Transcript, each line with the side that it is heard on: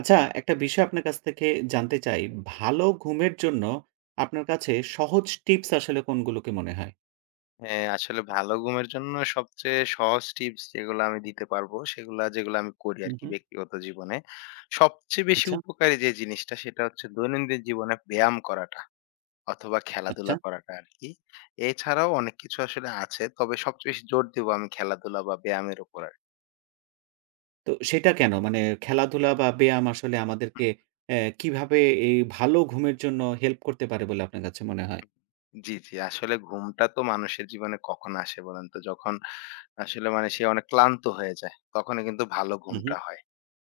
right: আচ্ছা একটা বিষয় আপনার কাছ থেকে জানতে চাই, ভালো ঘুমের জন্য আপনার কাছে সহজ টিপস আসলে কোনগুলোকে মনে হয়?
left: হ্যাঁ আসলে ভালো ঘুমের জন্য সবচেয়ে সহজ টিপস যেগুলা আমি দিতে পারবো সেগুলা, যেগুলা আমি করি
right: হু,
left: আরকি
right: হু।
left: ব্যক্তিগত জীবনে। সবচেয়ে বেশি
right: আচ্ছা।
left: উপকারী যে জিনিসটা সেটা হচ্ছে, দৈনন্দিন জীবনে ব্যায়াম করাটা অথবা
right: আচ্ছা।
left: খেলাধুলা করাটা আরকি। এছাড়াও অনেক কিছু আসলে আছে, তবে সবচেয়ে বেশি জোর দিব আমি খেলাধুলা বা ব্যায়ামের উপরে।
right: তো সেটা কেনো? মানে খেলাধুলা বা ব্যায়াম আসলে
left: হু।
right: আমাদেরকে অ্যা কীভাবে এই ভালো ঘুমের জন্য হেল্প করতে পারে বলে আপনার কাছে মনে হয়?
left: জি, জি। আসলে ঘুমটা তো মানুষের জীবনে কখন আসে বলেনতো? যখন আসলে মানে সে অনেক ক্লান্ত হয়ে যায়। তখনই কিন্তু ভালো
right: উ হু।
left: ঘুমটা হয়,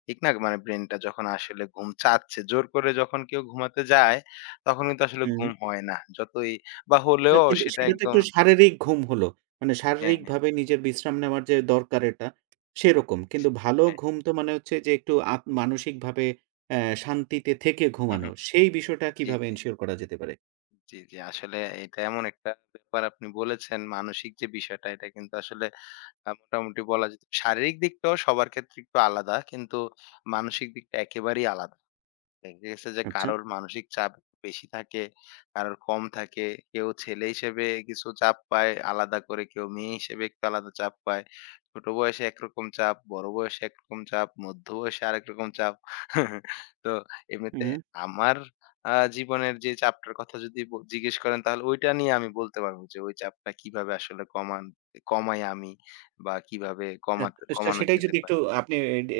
left: ঠিক না? মানে ব্রেনটা যখন আসলে ঘুম চাচ্ছে, জোর করে যখন কেউ ঘুমাতে যায়, তখন কিন্তু আসলে
right: উম হুম।
left: ঘুম হয় না। যতই বা
right: না
left: হলেও
right: কিন্তু
left: সেটা
right: সেটা তো
left: একদম
right: একটু শারীরিক ঘুম হল। মানে
left: হ্যাঁ, হ্যাঁ।
right: শারীরিকভাবে নিজের বিশ্রাম নেওয়ার যে দরকার এটা, সেরকম। কিন্তু ভালো
left: হ্যাঁ।
right: ঘুম তো মানে হচ্ছে যে, একটু আপ মানসিকভাবে অ্যা শান্তিতে থেকে
left: হু, হু।
right: ঘুমানো। সেই বিষয়টা
left: জি,
right: কিভাবে
left: জি।
right: ensure করা যেতে পারে?
left: জ্বী, জ্বী। আসলে এটা এমন একটা ব্যাপার আপনি বলেছেন মানসিক যে বিষয়টা এটা কিন্তু আসলে আ মোটামুটি বলা যেত। শারীরিক দিকটাও সবার ক্ষেত্রে একটু আলাদা কিন্তু মানসিক দিকটা একেবারেই আলাদা। দেখা গেছে যে
right: আচ্ছা।
left: কারোর মানসিক চাপ বেশি থাকে, কারোর কম থাকে। কেউ ছেলে হিসেবে কিছু চাপ পায় আলাদা করে, কেউ মেয়ে হিসেবে একটু আলাদা চাপ পায়। ছোট বয়সে একরকম চাপ, বড়ো বয়সে একরকম চাপ, মধ্য বয়সে আরেকরকম চাপ। তো
right: হুম,
left: এমনিতে
right: হুম।
left: আমার আ জীবনের যে চাপটার কথা যদি ব জিজ্ঞেস করেন তাহলে ওইটা নিয়ে আমি বলতে পারবো যে ওই চাপটা কীভাবে আসলে কমান ই কমাই আমি বা কীভাবে
right: অ্যা
left: কমাতে
right: তো সে সে
left: কমানো
right: সেটাই
left: যেতে
right: যদি
left: পারে?
right: একটু আপনি এ ডে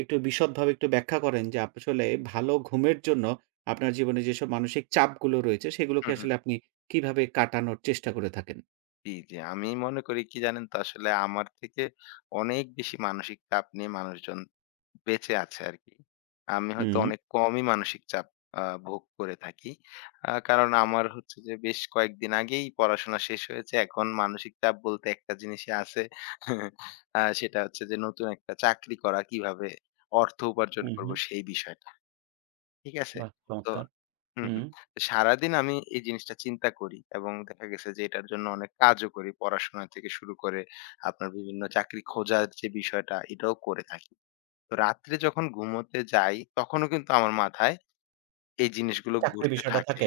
right: একটু বিশদভাবে একটু ব্যাখ্যা করেন যে আপনি আসলে ভালো ঘুমের জন্য আপনার জীবনে যেসব মানসিক চাপগুলো রয়েছে সেগুলোকে
left: হুম, হুম।
right: আসলে আপনি কিভাবে কাটানোর চেষ্টা করে থাকেন?
left: জী, জী। আমি মনে করি কি জানেন তো? আসলে আমার থেকে অনেক বেশি মানসিক চাপ নিয়ে মানুষজন বেঁচে আছে আরকি। আমি হয়তো
right: হুম।
left: অনেক কমই মানসিক চাপ আ ভোগ করে থাকি। আ কারণ আমার হচ্ছে যে বেশ কয়েকদিন আগেই পড়াশোনা শেষ হয়েছে। এখন মানসিক চাপ বলতে একটা জিনিসই আছে আ সেটা হচ্ছে যে নতুন একটা চাকরি করা। কিভাবে অর্থ উপার্জন
right: হুম, হুম।
left: করবো সেই বিষয়টা। ঠিক আছে?
right: বাহ!
left: তো
right: চমৎকার!
left: হুম,
right: হুম।
left: হুম। সারাদিন আমি এই জিনিসটা চিন্তা করি এবং দেখা গেছে যে এটার জন্য অনেক কাজও করি পড়াশোনা থেকে শুরু করে আপনার বিভিন্ন চাকরি খোঁজার যে বিষয়টা এটাও করে থাকি। তো রাত্রে যখন ঘুমোতে যাই তখনও কিন্তু আমার মাথায় এই জিনিসগুলো
right: চাকরির
left: ঘুরতে
right: বিষয়টা
left: থাকে।
right: থাকে?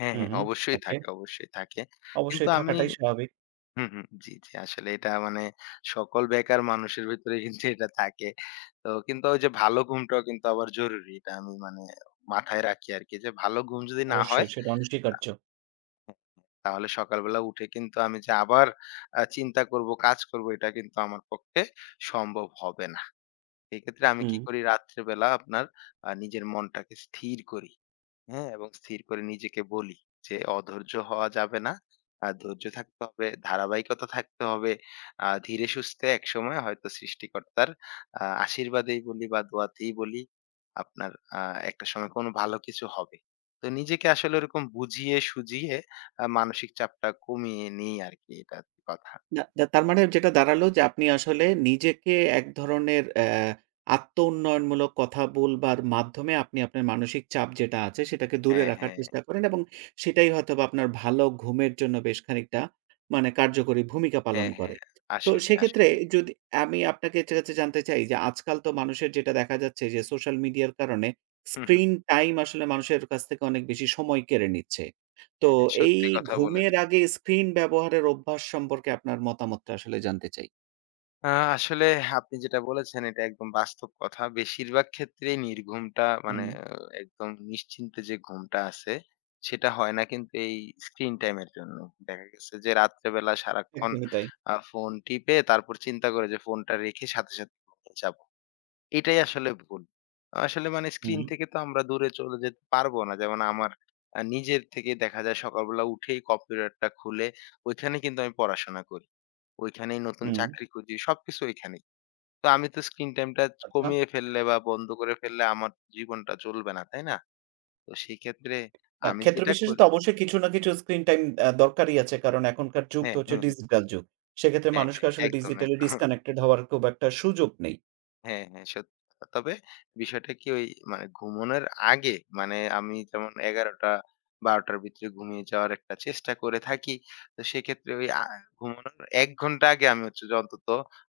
left: হ্যাঁ,
right: হুম,
left: হ্যাঁ
right: হুম।
left: অবশ্যই
right: ওকে।
left: থাকে। অবশ্যই থাকে। কিন্তু
right: অবশ্যই
left: আমি
right: থাকাটাই স্বাভাবিক।
left: হুম, হুম। জ্বি, জ্বি। আসলে এটা মানে সকল বেকার মানুষের ভেতরেই কিন্তু এটা থাকে। তো কিন্তু ঐযে ভালো ঘুমটাও কিন্তু আবার জরুরি এটা আমি মানে মাথায় রাখি আরকি। যে ভালো ঘুম যদি না হয়
right: অবশ্যই, সেটা
left: তা
right: অনস্বীকার্য।
left: তাহলে সকালবেলা উঠে কিন্তু আমি যে আবার আ চিন্তা করব, কাজ করব এটা কিন্তু আমার পক্ষে সম্ভব হবে না। সেক্ষেত্রে আমি কি
right: হুম।
left: করি রাত্রিবেলা আপনার আ নিজের মনটাকে স্থির করি। হ্যাঁ? এবং স্থির করে নিজেকে বলি যে, "অধৈর্য হওয়া যাবে না। আ ধৈর্য থাকতে হবে, ধারাবাহিকতা থাকতে হবে। আ ধীরে সুস্থে একসময় হয়তো সৃষ্টিকর্তার আ আশীর্বাদেই বলি বা দোয়াতেই বলি আপনার আ একটা সময় কোন ভালো কিছু হবে।" তো নিজেকে আসলে ওরকম বুঝিয়ে-সুজিয়ে আ মানসিক চাপটা কমিয়ে নিই আরকি এটা কথা।
right: না, দা তার মানে যেটা দাঁড়ালো যে আপনি আসলে নিজেকে এক ধরনের অ্যা আত্মউন্নয়নমূলক কথা বলবার মাধ্যমে আপনি আপনার মানসিক চাপ যেটা আছে, সেটাকে দূরে
left: হ্যাঁ,
right: রাখার
left: হ্যাঁ, হ্যাঁ।
right: চেষ্টা করেন। এবং সেটাই হয়তোবা আপনার ভালো ঘুমের জন্য বেশ খানিকটা মানে কার্যকরী ভূমিকা পালন
left: হ্যাঁ, হ্যাঁ।
right: করে। তো
left: আসলেই,
right: সেক্ষেত্রে
left: আসলেই।
right: এ যদি আমি আপনাকে ছে কাছে জানতে চাই যে আজকাল তো মানুষের যেটা দেখা যাচ্ছে যে সোশ্যাল মিডিয়ার কারণে
left: হুম, হুম।
right: স্ক্রিন টাইম আসলে মানুষের কাছ থেকে অনেক বেশি সময় কেড়ে নিচ্ছে। তো
left: হ্যাঁ, হ্যাঁ
right: এই
left: সত্যি কথা
right: ঘুমের
left: বলেছেন।
right: আগে স্ক্রিন ব্যবহারের অভ্যাস সম্পর্কে আপনার মতামতটা আসলে জানতে চাই।
left: আ আসলে আপনি যেটা বলেছেন, এটা একদম বাস্তব কথা। বেশিরভাগ ক্ষেত্রেই নির্ঘুমটা মানে
right: হুম।
left: অ একদম নিশ্চিন্তে যে ঘুমটা আছে, সেটা হয় না কিন্তু এই স্ক্রিন টাইমের জন্য। দেখা গেছে যে রাত্রেবেলা সারাক্ষণ
right: একদমই তাই।
left: আ ফোন টিপে তারপর চিন্তা করি যে, "ফোনটা রেখে সাথে, সাথে [unintelligible] যাবো।" এটাই আসলে ভুল। আসলে মানে স্ক্রিন
right: হুম।
left: থেকে তো আমরা দূরে চলে যেতে পারব না। যেমন আমার আ নিজের থেকে দেখা যায় সকালবেলা উঠেই কম্পিউটারটা খুলে ঐখানে কিন্তু আমি পড়াশোনা করি। ঐখানেই নতুন
right: হুম।
left: চাকরি খুঁজি, সবকিছু ঐখানেই। তো আমি তো স্ক্রিন টাইম টা চ
right: আচ্ছা।
left: কমিয়ে ফেললে বা বন্ধ করে ফেললে আমার জীবনটা চলবে না তাই না? তো সেইক্ষেত্রে
right: আ
left: আমি
right: ক্ষেত্র
left: যেটা
right: বিশেষে
left: করি
right: তো অবশ্যই কিছু না কিছু স্ক্রিন টাইম আ দরকারই আছে। কারণ এখনকার যুগ তো
left: হ্যাঁ।
right: হচ্ছে
left: হুম, হুম।
right: ডিজিটাল যুগ। সেক্ষেত্রে
left: হ্যাঁ,
right: মানুষকে
left: হ্যাঁ।
right: আসলে
left: একদম, এক
right: digitally disconnected হওয়ার খুব একটা সুযোগ নেই।
left: হ্যাঁ, হ্যাঁ সত্যি কথা। তবে বিষয়টা কি? ওই মানে ঘুমানোর আগে মানে আমি যেমন ১১:০০-১২:০০ র ভেতরে ঘুমিয়ে যাওয়ার একটা চেষ্টা করে থাকি। তো সেক্ষেত্রে ঐ আ ঘুমানোর ১ ঘন্টা আগে আমি হচ্ছে যে অন্তত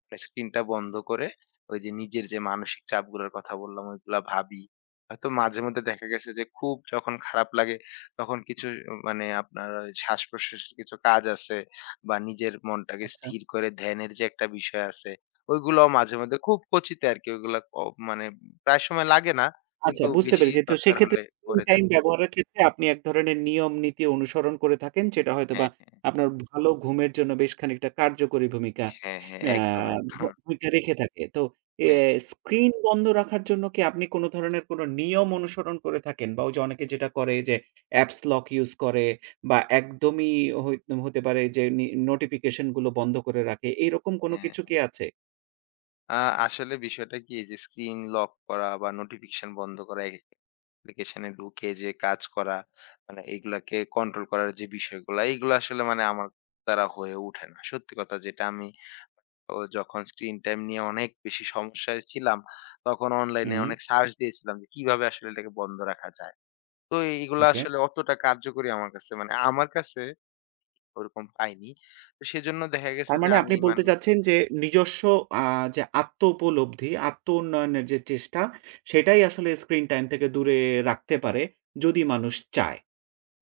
left: মানে স্ক্রিনটা বন্ধ করে ওই যে নিজের যে মানসিক চাপগুলার কথা বললাম ঐগুলা ভাবি। হয়তো মাঝেমধ্যে দেখা গেছে যে খুব যখন খারাপ লাগে তখন কিছু মানে আপনার শ্বাস-প্রশ্বাসের কিছু কাজ আছে বা নিজের মনটাকে
right: আচ্ছা।
left: স্থির করে ধ্যানের যে একটা বিষয় আছে। ওইগুলাও মাঝেমধ্যে খুব কচিতে আরকি ওইগুলা ক মানে প্রায় সময় লাগে না।
right: আচ্ছা
left: কিন্তু
right: বুঝতে
left: বেশি
right: পেরেছি। তো
left: দরকার
right: সেক্ষেত
left: হলে
right: [unintelligible]
left: করে থাকি
right: টাইম ব্যবহারের ক্ষেত্রে আপনি এক ধরনের নিয়ম নীতি অনুসরণ করে থাকেন। যেটা হয়তোবা
left: হ্যাঁ, হ্যাঁ।
right: আপনার ভালো ঘুমের জন্য বেশ খানিকটা কার্যকরী ভূমিকা
left: হ্যাঁ, হ্যাঁ।
right: আ
left: একদম,
right: ভ
left: একদম।
right: ভূমিকা রেখে থাকে। তো এ
left: হ্যাঁ।
right: স্ক্রিন বন্ধ রাখার জন্য কি আপনি কোন ধরনের নিয়ম কোন অনুসরণ করে থাকেন? বা ওইযে অনেকে যেটা করে যে, অ্যাপ্স লক ইউজ করে বা একদমই হই হতে পারে যে নি নোটিফিকেশন গুলো বন্ধ করে রাখে। এরকম কোন
left: হ্যাঁ।
right: কিছু কি আছে?
left: আ আসলে বিষয়টা কি যে, স্ক্রিন লক করা বা নোটিফিকেশন বন্ধ করা, একেক অ্যাপ্লিকেশনে ঢুকে যে কাজ করা, মানে এগুলাকে কন্ট্রোল করার যে বিষয়গুলা, এগুলা আসলে মানে আমার দ্বারা হয়ে উঠে না। সত্যি কথা যেটা, আমি অ যখন স্ক্রিন টাইম নিয়ে অনেক বেশি সমস্যায় ছিলাম, তখন অনলাইনে
right: হু।
left: অনেক সার্চ দিয়েছিলাম যে, কিভাবে আসলে এটাকে বন্ধ রাখা যায়। তো, এই এইগুলা
right: ওকে।
left: আসলে অতটা কার্যকরী আমার কাছে, মানে আমার কাছে ওরকম পাইনি। তো, সেজন্য দেখা গেছে যে,
right: তারমানে,
left: আমি
right: আপনি বলতে
left: মানে
right: চাচ্ছেন যে, নিজস্ব আ যে আত্ম-উপলব্ধি, আত্ম-উন্নয়নের যে চেষ্টা, সেটাই আসলে স্ক্রিন টাইম থেকে দূরে রাখতে পারে, যদি মানুষ চায়।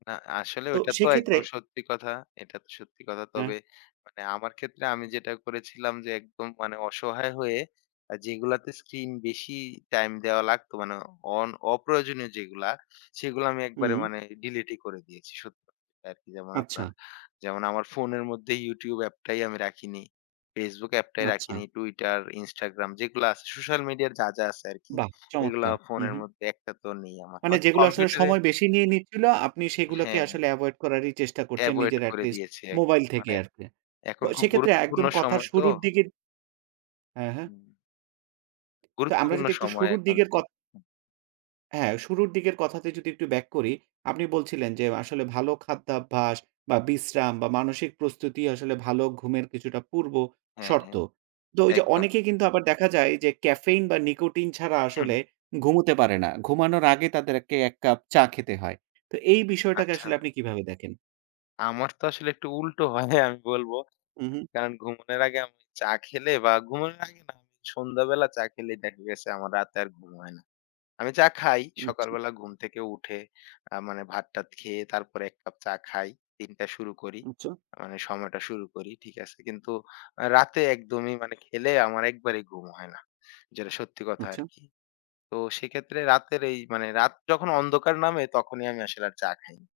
left: না, আসলে
right: তো,
left: ঐটা তো
right: সেক্ষেত্রে
left: একদম সত্যি কথা। এটা তো সত্যি কথা।
right: হ্যাঁ।
left: তবে, মানে আমার ক্ষেত্রে আমি যেটা করেছিলাম যে, একদম মানে অসহায় হয়ে আ যেগুলাতে স্ক্রিন বেশি টাইম দেওয়া লাগতো, মানে অন অপ্রয়োজনীয় যেগুলা, সেগুলা আমি একবারে
right: হুম।
left: মানে ডিলিটই করে দিয়েছি সত্যি কথা আরকি। যেমন,
right: আচ্ছা।
left: আপনার যেমন, আমার ফোনের মধ্যে ইউটিউব অ্যাপটাই আমি রাখিনি, ফেসবুক অ্যাপটাই
right: আচ্ছা।
left: রাখিনি। টুইটার, ইনস্টাগ্রাম যেগুলা আছে, সোশ্যাল মিডিয়ার যা, যা আছে আরকি,
right: বাহ!
left: এগুলা
right: চমৎকার। হু,
left: ফোনের
right: হু।
left: মধ্যে একটাতেও নেই আমার।
right: মানে,
left: হয়তো
right: যেগুলা আসলে
left: কম্পিউটারে
right: সময় বেশি নিয়ে নিচ্ছিল, আপনি সেগুলোকে
left: হ্যাঁ।
right: আসলে এভয়েড করারই চেষ্টা করছেন,
left: এভয়েড
right: নিজের
left: করে
right: এটলিস্ট
left: দিয়েছি একদম।
right: মোবাইল থেকে
left: মানে,
right: আরকি। তো,
left: এখন খুব
right: সেক্ষেত্রে
left: গুরুত্বপূর্ণ
right: একদম কথার
left: সময় তো।
right: শুরুর দিকে অ্যা হ্যাঁ।
left: হুম।
right: তো, আমরা
left: গুরুত্বপূর্ণ
right: যদি একটু
left: সময়
right: শুরুর
left: এখন
right: দিকের কথ
left: চলতেছে।
right: হ্যাঁ, শুরুর দিকের কথাতে যদি একটু ব্যাক করি, আপনি বলছিলেন যে, আসলে ভালো খাদ্যাভ্যাস বা বিশ্রাম বা মানসিক প্রস্তুতি আসলে ভালো ঘুমের কিছুটা
left: হ্যাঁ,
right: পূর্বশর্ত।
left: হ্যাঁ।
right: তো, ওই যে
left: একদম।
right: অনেকেই কিন্তু আবার দেখা যায় যে, ক্যাফেইন বা নিকোটিন ছাড়া
left: হু, হু।
right: আসলে ঘুমোতে পারে না। ঘুমানোর আগে তাদেরকে ১ কাপ চা খেতে হয়। তো, এই বিষয়টাকে
left: আচ্ছা।
right: আসলে আপনি কীভাবে দেখেন?
left: আমার তো আসলে একটু উল্টো হয় আমি বলব।
right: উ হু।
left: কারণ, ঘুমানোর আগে আমি চা খেলে বা ঘুমানোর আগে না, আমি সন্ধ্যাবেলা চা খেলেই দেখা গেছে আমার রাতে আর ঘুম হয় না। আমি চা খাই।
right: আচ্ছা।
left: সকালবেলা ঘুম থেকে উঠে আ মানে ভাত-টাত খেয়ে তারপরে ১ কাপ চা খাই। দিনটা শুরু করি।
right: আচ্ছা।
left: মানে সময়টা শুরু করি। ঠিক আছে? কিন্তু আ রাতে একদমই মানে খেলে আমার একবারেই ঘুম হয় না। যেটা সত্যি কথা
right: আচ্ছা।
left: আরকি। তো, সেক্ষেত্রে রাতের এই মানে রাত যখন অন্ধকার নামে, তখনই আমি আসলে আর চা খাইনা।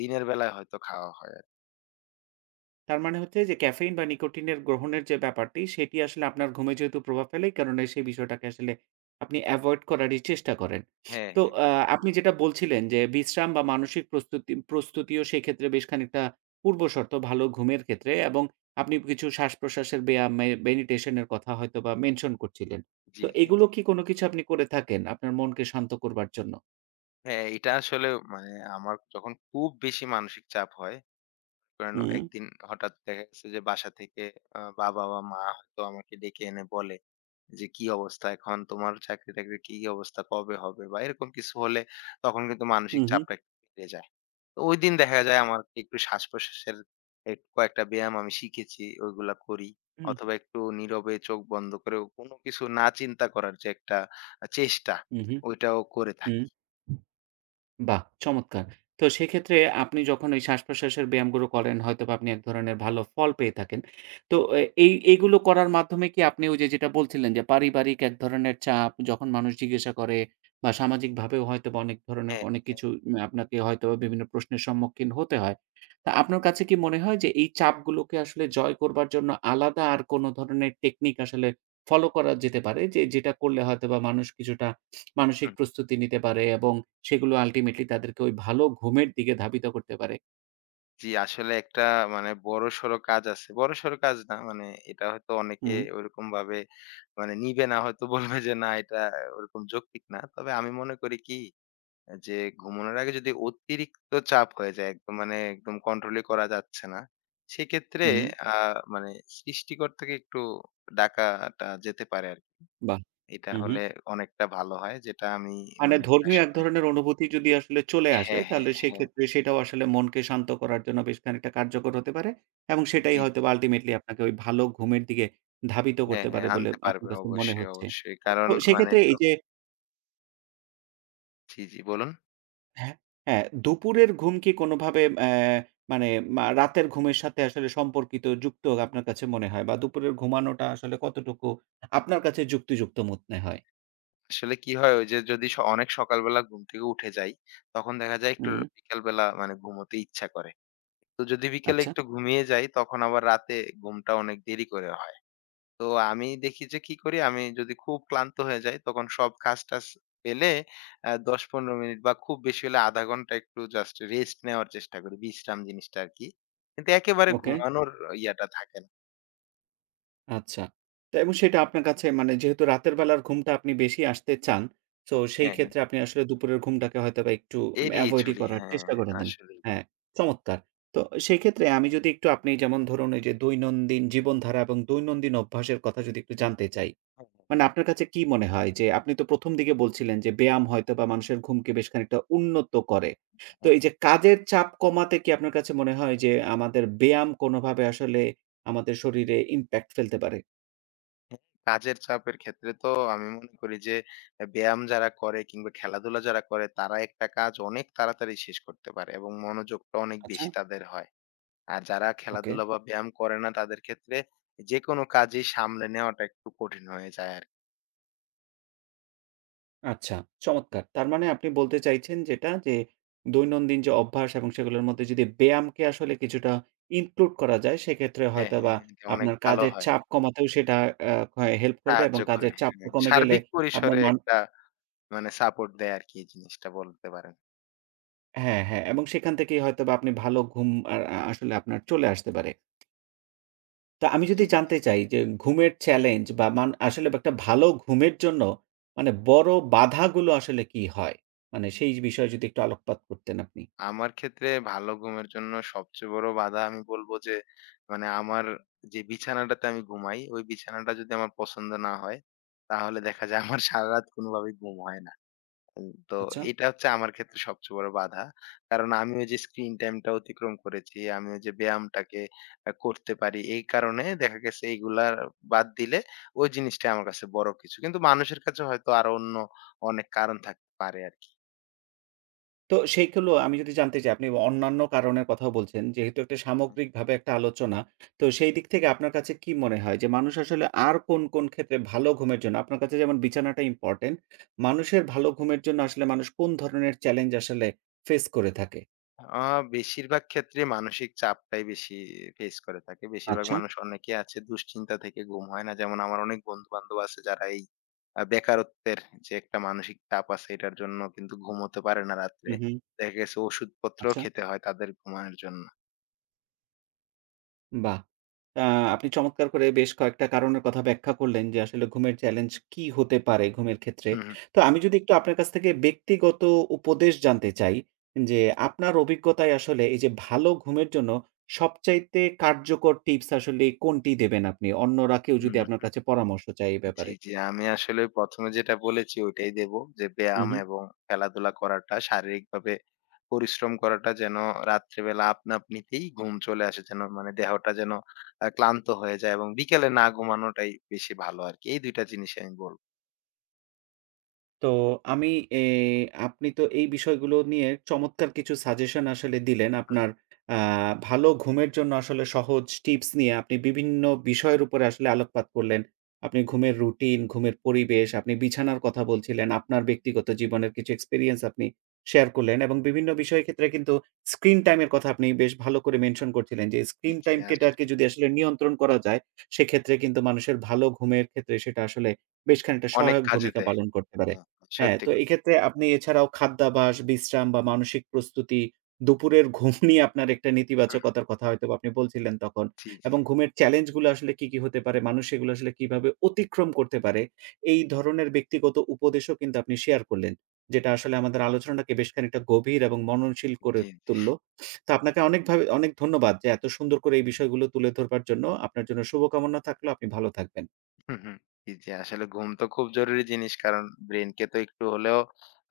left: দিনের বেলায় হয়তো খাওয়া হয় আরকি।
right: তারমানে হচ্ছে যে, ক্যাফেইন বা নিকোটিনের গ্রহণের যে ব্যাপারটি, সেটি আসলে আপনার ঘুমে যেহেতু প্রভাব ফেলে, এই কারনে সেই বিষয়টাকে আসলে আপনি এভয়েড করারই চেষ্টা করেন।
left: হ্যাঁ,
right: তো,
left: হ্যাঁ,
right: আ
left: হ্যাঁ।
right: আপনি
left: সত্যি
right: যেটা
left: কথা।
right: বলছিলেন যে, বিশ্রাম বা মানসিক প্রস্তুতি প্রস্তুতিও সেক্ষেত্রে বেশ খানিকটা পূর্বশর্ত, ভালো ঘুমের ক্ষেত্রে এবং আপনি কিছু শ্বাসপ্রশ্বাসের ব্যয়াম মে মেডিটেশন এর কথা হয়তোবা মেনশন করছিলেন।
left: জি,
right: তো,
left: জি,
right: এগুলো
left: জি।
right: কি কোনো কিছু আপনি করে থাকেন, আপনার মনকে শান্ত করবার জন্য?
left: হ্যাঁ, এইটা আসলেও মানে, আমার যখন খুব বেশি মানসিক চাপ হয়, কারণ,
right: হুম।
left: একদিন হঠাৎ দেখা গেছে যে, বাসা থেকে আ বাবা বা মা হয়তো আমাকে ডেকে এনে বলে যে, "কি অবস্থা এখন? তোমার চাকরি-টাকরির কি অবস্থা? কবে হবে?" বা এরকম কিছু হলে, তখন কিন্তু
right: হু,
left: মানসিক
right: হু।
left: চাপটা একটু বেড়ে যায়। তো, ঐদিন দেখা যায়, আমার কে একটু শ্বাস-প্রশ্বাসের এই কয়েকটা ব্যায়াম আমি শিখেছি, ঐগুলা করি
right: হুম।
left: অথবা একটু নীরবে চোখ বন্ধ করেও, কোনো কিছু না চিন্তা করার যে একটা আ চেষ্টা,
right: হু, হু।
left: ঐটাও করে থাকি।
right: হুম। বাহ! চমৎকার। তো, সেক্ষেত্রে আপনি যখন ঐ শ্বাস-প্রশ্বাসের ব্যায়ামগুলো করেন, হয়তোবা আপনি এক ধরনের ভালো ফল পেয়ে থাকেন। তো, এ এই এইগুলো করার মাধ্যমে কি আপনি ঐ যে যেটা বলছিলেন, যে পারিবারিক এক ধরনের চাপ, যখন মানুষ জিজ্ঞাসা করে বা সামাজিকভাবেও হয়তোবা অনেক ধরনের
left: হ্যাঁ,
right: অনেক
left: হ্যাঁ, হ্যাঁ।
right: কিছু ম্যা আপনাকে হয়তোবা বিভিন্ন প্রশ্নের সম্মুখীন হতে হয়। তো, আপনার কাছে কি মনে হয় যে, এই চাপগুলোকে আসলে জয় করবার জন্য আলাদা আর কোনো ধরনের টেকনিক আসলে ফলো করা যেতে পারে? যে, যেটা করলে হয়তোবা মানুষ কিছুটা
left: হু,
right: মানসিক
left: হু।
right: প্রস্তুতি নিতে পারে এবং সেগুলো ultimately তাদেরকে ঐ ভালো ঘুমের দিকে ধাবিত করতে পারে?
left: জী। আসলে একটা মানে বড়সর কাজ আছে। বড়সর কাজ না মানে এটা হয়তো অনেকে
right: হুম।
left: ওরকমভাবে মানে নিবে না। হয়তো বলবে যে, "না এটা ওরকম যৌক্তিক না।" তবে আমি মনে করি কি? এ যে ঘুমানোর আগে যদি অতিরিক্ত চাপ হয়ে যায়, একদম মানে একদম কন্ট্রোলই করা যাচ্ছে না। সেক্ষেত্রে
right: হুম।
left: আ মানে সৃষ্টিকর্তাকে একটু ডাকাটা যেতে পারে আরকি।
right: বাহ!
left: এটা
right: হু, হু।
left: হলে অনেকটা ভালো হয় যেটা আমি
right: মানে
left: মানে প্রায়
right: ধর্মীয় এক
left: সময়
right: ধরনের অনুভূতি যদি আসলে চলে আসে।
left: হ্যাঁ, হ্যাঁ,
right: তাহলে
left: হ্যাঁ।
right: সেইক্ষেত্রে সেটাও আসলে মনকে শান্ত করার জন্য বেশ খানিকটা কার্যকর হতে পারে। এবং সেটাই
left: জি, জি।
right: হয়তোবা আল্টিমেটলি আপনাকে ঐ ভালো ঘুমের দিকে ধাবিত
left: হ্যাঁ,
right: করতে
left: হ্যাঁ।
right: পারে বলে,
left: আনতে
right: আপনার
left: পারবে
right: কাছে মনে
left: অবশ্যই,
right: হচ্ছে।
left: অবশ্যই। কারণ
right: তো
left: মানে
right: সেইক্ষেত্রে
left: তো
right: এই যে
left: জ্বি, জ্বি বলুন।
right: হ্যাঁ, হ্যাঁ। দুপুরের ঘুম কি কোনভাবে অ্যা মানে মা রাতের ঘুমের সাথে আসলে সম্পর্কিত যুক্ত আপনার কাছে মনে হয়? বা দুপুরের ঘুমানোটা আসলে কতটুকু আপনার কাছে যুক্তিযুক্ত মনে হয়?
left: আসলে কি হয়? ঐ যে যদি স অনেক সকালবেলা ঘুম থেকে উঠে যাই। তখন দেখা যায় একটু
right: হুম।
left: বিকালবেলা মানে ঘুমোতে ইচ্ছা করে। তো যদি বিকেলে
right: আচ্ছা।
left: একটু ঘুমিয়ে যাই, তখন আবার রাতে ঘুমটা অনেক দেরি করে হয়। তো আমি দেখি যে কি করি? আমি যদি খুব ক্লান্ত হয়ে যাই। তখন সব কাজ-টাজ ফেলে এ ১০-১৫ মিনিট বা খুব বেশি হলে ১/২ ঘন্টা একটু জাস্ট রেস্ট নেওয়ার চেষ্টা করি। বিশ্রাম জিনিসটা আরকি। কিন্তু একেবারে
right: ওকে।
left: ঘুমানোর ইয়াটা থাকে না।
right: আচ্ছা। তো এবং সেটা আপনার কাছে মানে যেহেতু রাতের বেলার ঘুমটা আপনি বেশি আসতে চান, সো,
left: হ্যাঁ, হ্যাঁ।
right: সেইক্ষেত্রে আপনি আসলে দুপুরের ঘুমটাকে হয়তোবা একটু অ্যা
left: এড়িয়ে
right: avoid ই
left: চলি।
right: করার
left: হ্যাঁ,
right: চেষ্টা করে দেন।
left: আসলেই।
right: হ্যাঁ, চমৎকার! তো, সেইক্ষেত্রে আমি যদি একটু আপনি যেমন ধরুন, ওইযে দৈনন্দিন জীবনধারা এবং দৈনন্দিন অভ্যাসের কথা যদি একটু জানতে চাই। মানে, আপনার কাছে কী মনে হয় যে, আপনি তো ১ম দিকে বলছিলেন যে, ব্যায়াম হয়তোবা মানুষের ঘুমকে বেশ খানিকটা উন্নত করে। তো, এইযে কাজের চাপ কমাতে কি আপনার কাছে মনে হয় যে, আমাদের ব্যায়াম কোনোভাবে আসলে আমাদের শরীরে impact ফেলতে পারে?
left: কাজের চাপের ক্ষেত্রে তো আমি মনে করি যে, এ্যা ব্যায়াম যারা করে কিংবা খেলাধুলা যারা করে, তারা একটা কাজ অনেক তাড়াতাড়ি শেষ করতে পারে এবং মনোযোগটা অনেক
right: আচ্ছা।
left: বেশি তাদের হয়। আর যারা
right: Okay.
left: খেলাধুলা বা ব্যায়াম করে না, তাদের ক্ষেত্রে, যেকোনো কাজই সামলে নেওয়াটা একটু কঠিন হয়ে যায় আর
right: আচ্ছা, চমৎকার! তারমানে আপনি বলতে চাইছেন যেটা, যে, দৈনন্দিন যে অভ্যাস এবং সেগুলোর মধ্যে যদি ব্যায়ামকে আসলে কিছুটা include করা যায়, সেক্ষেত্রে
left: হ্যাঁ, হ্যাঁ,
right: হয়তোবা
left: হ্যাঁ এটা অনেক
right: আপনার
left: ভাল
right: কাজের
left: হয়।
right: চাপ কমাতেও সেটা অ্যা হয় হেল্প করবে
left: সাহায্য
right: এবং
left: করে।
right: কাজের চাপ
left: হ্যাঁ।
right: কমে গেলে
left: সার্বিক
right: আপনার
left: পরিসরে
right: নান
left: একটা মানে সাপোর্ট দেয় আরকি এই জিনিসটা বলতে পারেন।
right: হ্যাঁ, হ্যাঁ, এবং সেখান থেকেই হয়তোবা আপনি ভালো ঘুম আর আ আসলে আপনার চলে আসতে পারে। তা আমি
left: জি,
right: যদি
left: জি।
right: জানতে চাই, যে ঘুমের চ্যালেঞ্জ, বা মান আসলে বা একটা ভালো ঘুমের জন্য মানে বড় বাঁধাগুলো আসলে কী হয়? মানে সেই বিষয়ে যদি একটু আলোকপাত করতেন আপনি।
left: আমার ক্ষেত্রে ভালো ঘুমের জন্য সবচেয়ে বড় বাঁধা আমি বলব যে, মানে আমার যে বিছানাটাতে আমি ঘুমাই। ঐ বিছানাটা যদি আমার পছন্দ না হয়, তাহলে দেখা যায় আমার সারারাত কোনভাবেই ঘুম হয় না। তো
right: আচ্ছা।
left: এটা হচ্ছে আমার ক্ষেত্রে সবচেয়ে বড় বাঁধা। কারন আমি ঐযে স্ক্রিন টাইমটা অতিক্রম করেছি। আমি ওই যে ব্যায়ামটাকে করতে পারি। এই কারণে দেখা গেছে এগুলার বাদ দিলে ঐ জিনিসটা আমার কাছে বড় কিছু। কিন্তু মানুষের কাছে হয়তো আরো অন্য অনেক কারন থাকতে পারে আরকি।
right: তো সেইগুলো আমি যদি জানতে চাই আপনি ব অন্যান্য কারণের কথাও বলছেন। যেহেতু একটা সামগ্রিকভাবে একটা আলোচনা, তো সেই দিক থেকে আপনার কাছে কী মনে হয়? যে মানুষ আসলে আর কোন, কোন, ক্ষেত্রে ভালো ঘুমের জন্য আপনার কাছে যেমন বিছানাটা ইম্পোর্টেন্ট, মানুষের ভালো ঘুমের জন্য আসলে মানুষ কোন ধরনের চ্যালেঞ্জ আসলে ফেস করে থাকে?
left: আ বেশিরভাগ ক্ষেত্রে মানসিক চাপটাই বেশি ফেইস করে থাকে। বেশিরভাগ
right: আচ্ছা।
left: মানুষ অনেকেই আছে দুশ্চিন্তা থেকে ঘুম হয় না। যেমন, আমার অনেক বন্ধু-বান্ধব আছে, যারা এই আ বেকারত্বের যে একটা মানসিক চাপ আছে, এটার জন্য কিন্তু ঘুমোতে পারে না রাত্রে।
right: হুম, হুম।
left: দেখা গেছে ওষুধপত্রও
right: আচ্ছা।
left: খেতে হয় তাদের ঘুমানোর জন্য।
right: বাহ! অ্যা আপনি চমৎকার করে বেশ কয়েকটা কারণের কথা ব্যাখ্যা করলেন। যে, আসলে ঘুমের চ্যালেঞ্জ কি হতে পারে, ঘুমের ক্ষেত্রে।
left: হুম, হুম।
right: তো, আমি যদি একটু আপনার কাছ থেকে ব্যক্তিগত উপদেশ জানতে চাই, যে, আপনার অভিজ্ঞতায় আসলে এই যে ভালো ঘুমের জন্য, সবচাইতে কার্যকর টিপস আসলে কোনটি দেবেন আপনি? অন্যরা কেউ
left: হুম,
right: যদি
left: হুম,
right: আপনার
left: হুম।
right: কাছে পরামর্শ চায় এ
left: জি,
right: ব্যাপারে?
left: জি। আমি আসলে ১ম এ যেটা বলেছি, ঐটাই দেব। যে,
right: হুম,
left: ব্যায়াম
right: হুম।
left: এবং খেলাধুলা করাটা শারীরিকভাবে পরিশ্রম করাটা যেন, রাত্রেবেলা আপনা-আপনিতেই ঘুম চলে আসে, যেন মানে দেহটা যেন, আ ক্লান্ত হয়ে যায় এবং বিকেলে না ঘুমানোটাই বেশি ভালো আরকি। এই ২ টা জিনিসই আমি বলব।
right: তো, আমি এ আপনি তো এই বিষয়গুলো নিয়ে চমৎকার কিছু সাজেশন আসলে দিলেন।
left: হুম, হুম।
right: আপনার আ ভালো ঘুমের জন্য আসলে সহজ টিপস নিয়ে আপনি বিভিন্ন বিষয়ের উপরে আসলে আলোকপাত করলেন। আপনি ঘুমের রুটিন, ঘুমের পরিবেশ, আপনি বিছানার কথা বলছিলেন, আপনার ব্যক্তিগত জীবনের কিছু experience আপনি শেয়ার করলেন এবং বিভিন্ন বিষয়ের ক্ষেত্রে কিন্তু স্ক্রিন টাইম এর কথা আপনি বেশ ভালো করে mention করছিলেন। যে,
left: জি,
right: স্ক্রিন
left: জি,
right: টাইমটাকে
left: আসলেই।
right: যদি আসলে নিয়ন্ত্রণ করা যায়, সেক্ষেত্রে কিন্তু মানুষের ভালো ঘুমের ক্ষেত্রে সেটা আসলে বেশ খানিকটা
left: অনেক
right: সহায়ক
left: কাজে
right: ভূমিকা
left: দেয়।
right: পালন করতে পারে। হ্যাঁ,
left: সত্যি
right: তো,
left: কথা।
right: এইক্ষেত্রে আপনি এছাড়াও খাদ্যাভাস, বিশ্রাম বা মানসিক প্রস্তুতি, দুপুরের ঘুম নিয়ে আপনার একটা
left: হুম, হুম।
right: নেতিবাচকতার কথা হয়তোবা আপনি বলছিলেন তখন
left: জি, জি।
right: এবং ঘুমের চ্যালেঞ্জ গুলা আসলে কি কি হতে পারে, মানুষ এগুলা আসলে কিভাবে অতিক্রম করতে পারে, এই ধরনের ব্যক্তিগত উপদেশও কিন্তু আপনি শেয়ার করলেন। যেটা আসলে আমাদের আলোচনাটাকে বেশ খানিকটা গভীর এবং মননশীল করে
left: জি, জি।
right: তুললো। তো, আপনাকে অনেকভাবে অনেক ধন্যবাদ যে, এত সুন্দর করে এই বিষয়গুলো তুলে ধরবার জন্য। আপনার জন্য শুভকামনা থাকলো। আপনি ভালো থাকবেন।
left: হুম, হুম, জি, জি, আসলে ঘুম তো খুব জরুরি জিনিস। কারণ, ব্রেইনকে তো একটু হলেও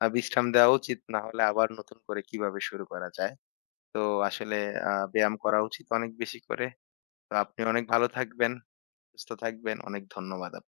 left: আ বিশ্রাম দেওয়া উচিত, নাহলে আবার নতুন করে কিভাবে শুরু করা যায়। তো, আসলে আ ব্যায়াম করা উচিত অনেক বেশি করে। তো, আপনি অনেক ভালো থাকবেন, সুস্থ থাকবেন। অনেক ধন্যবাদ আপ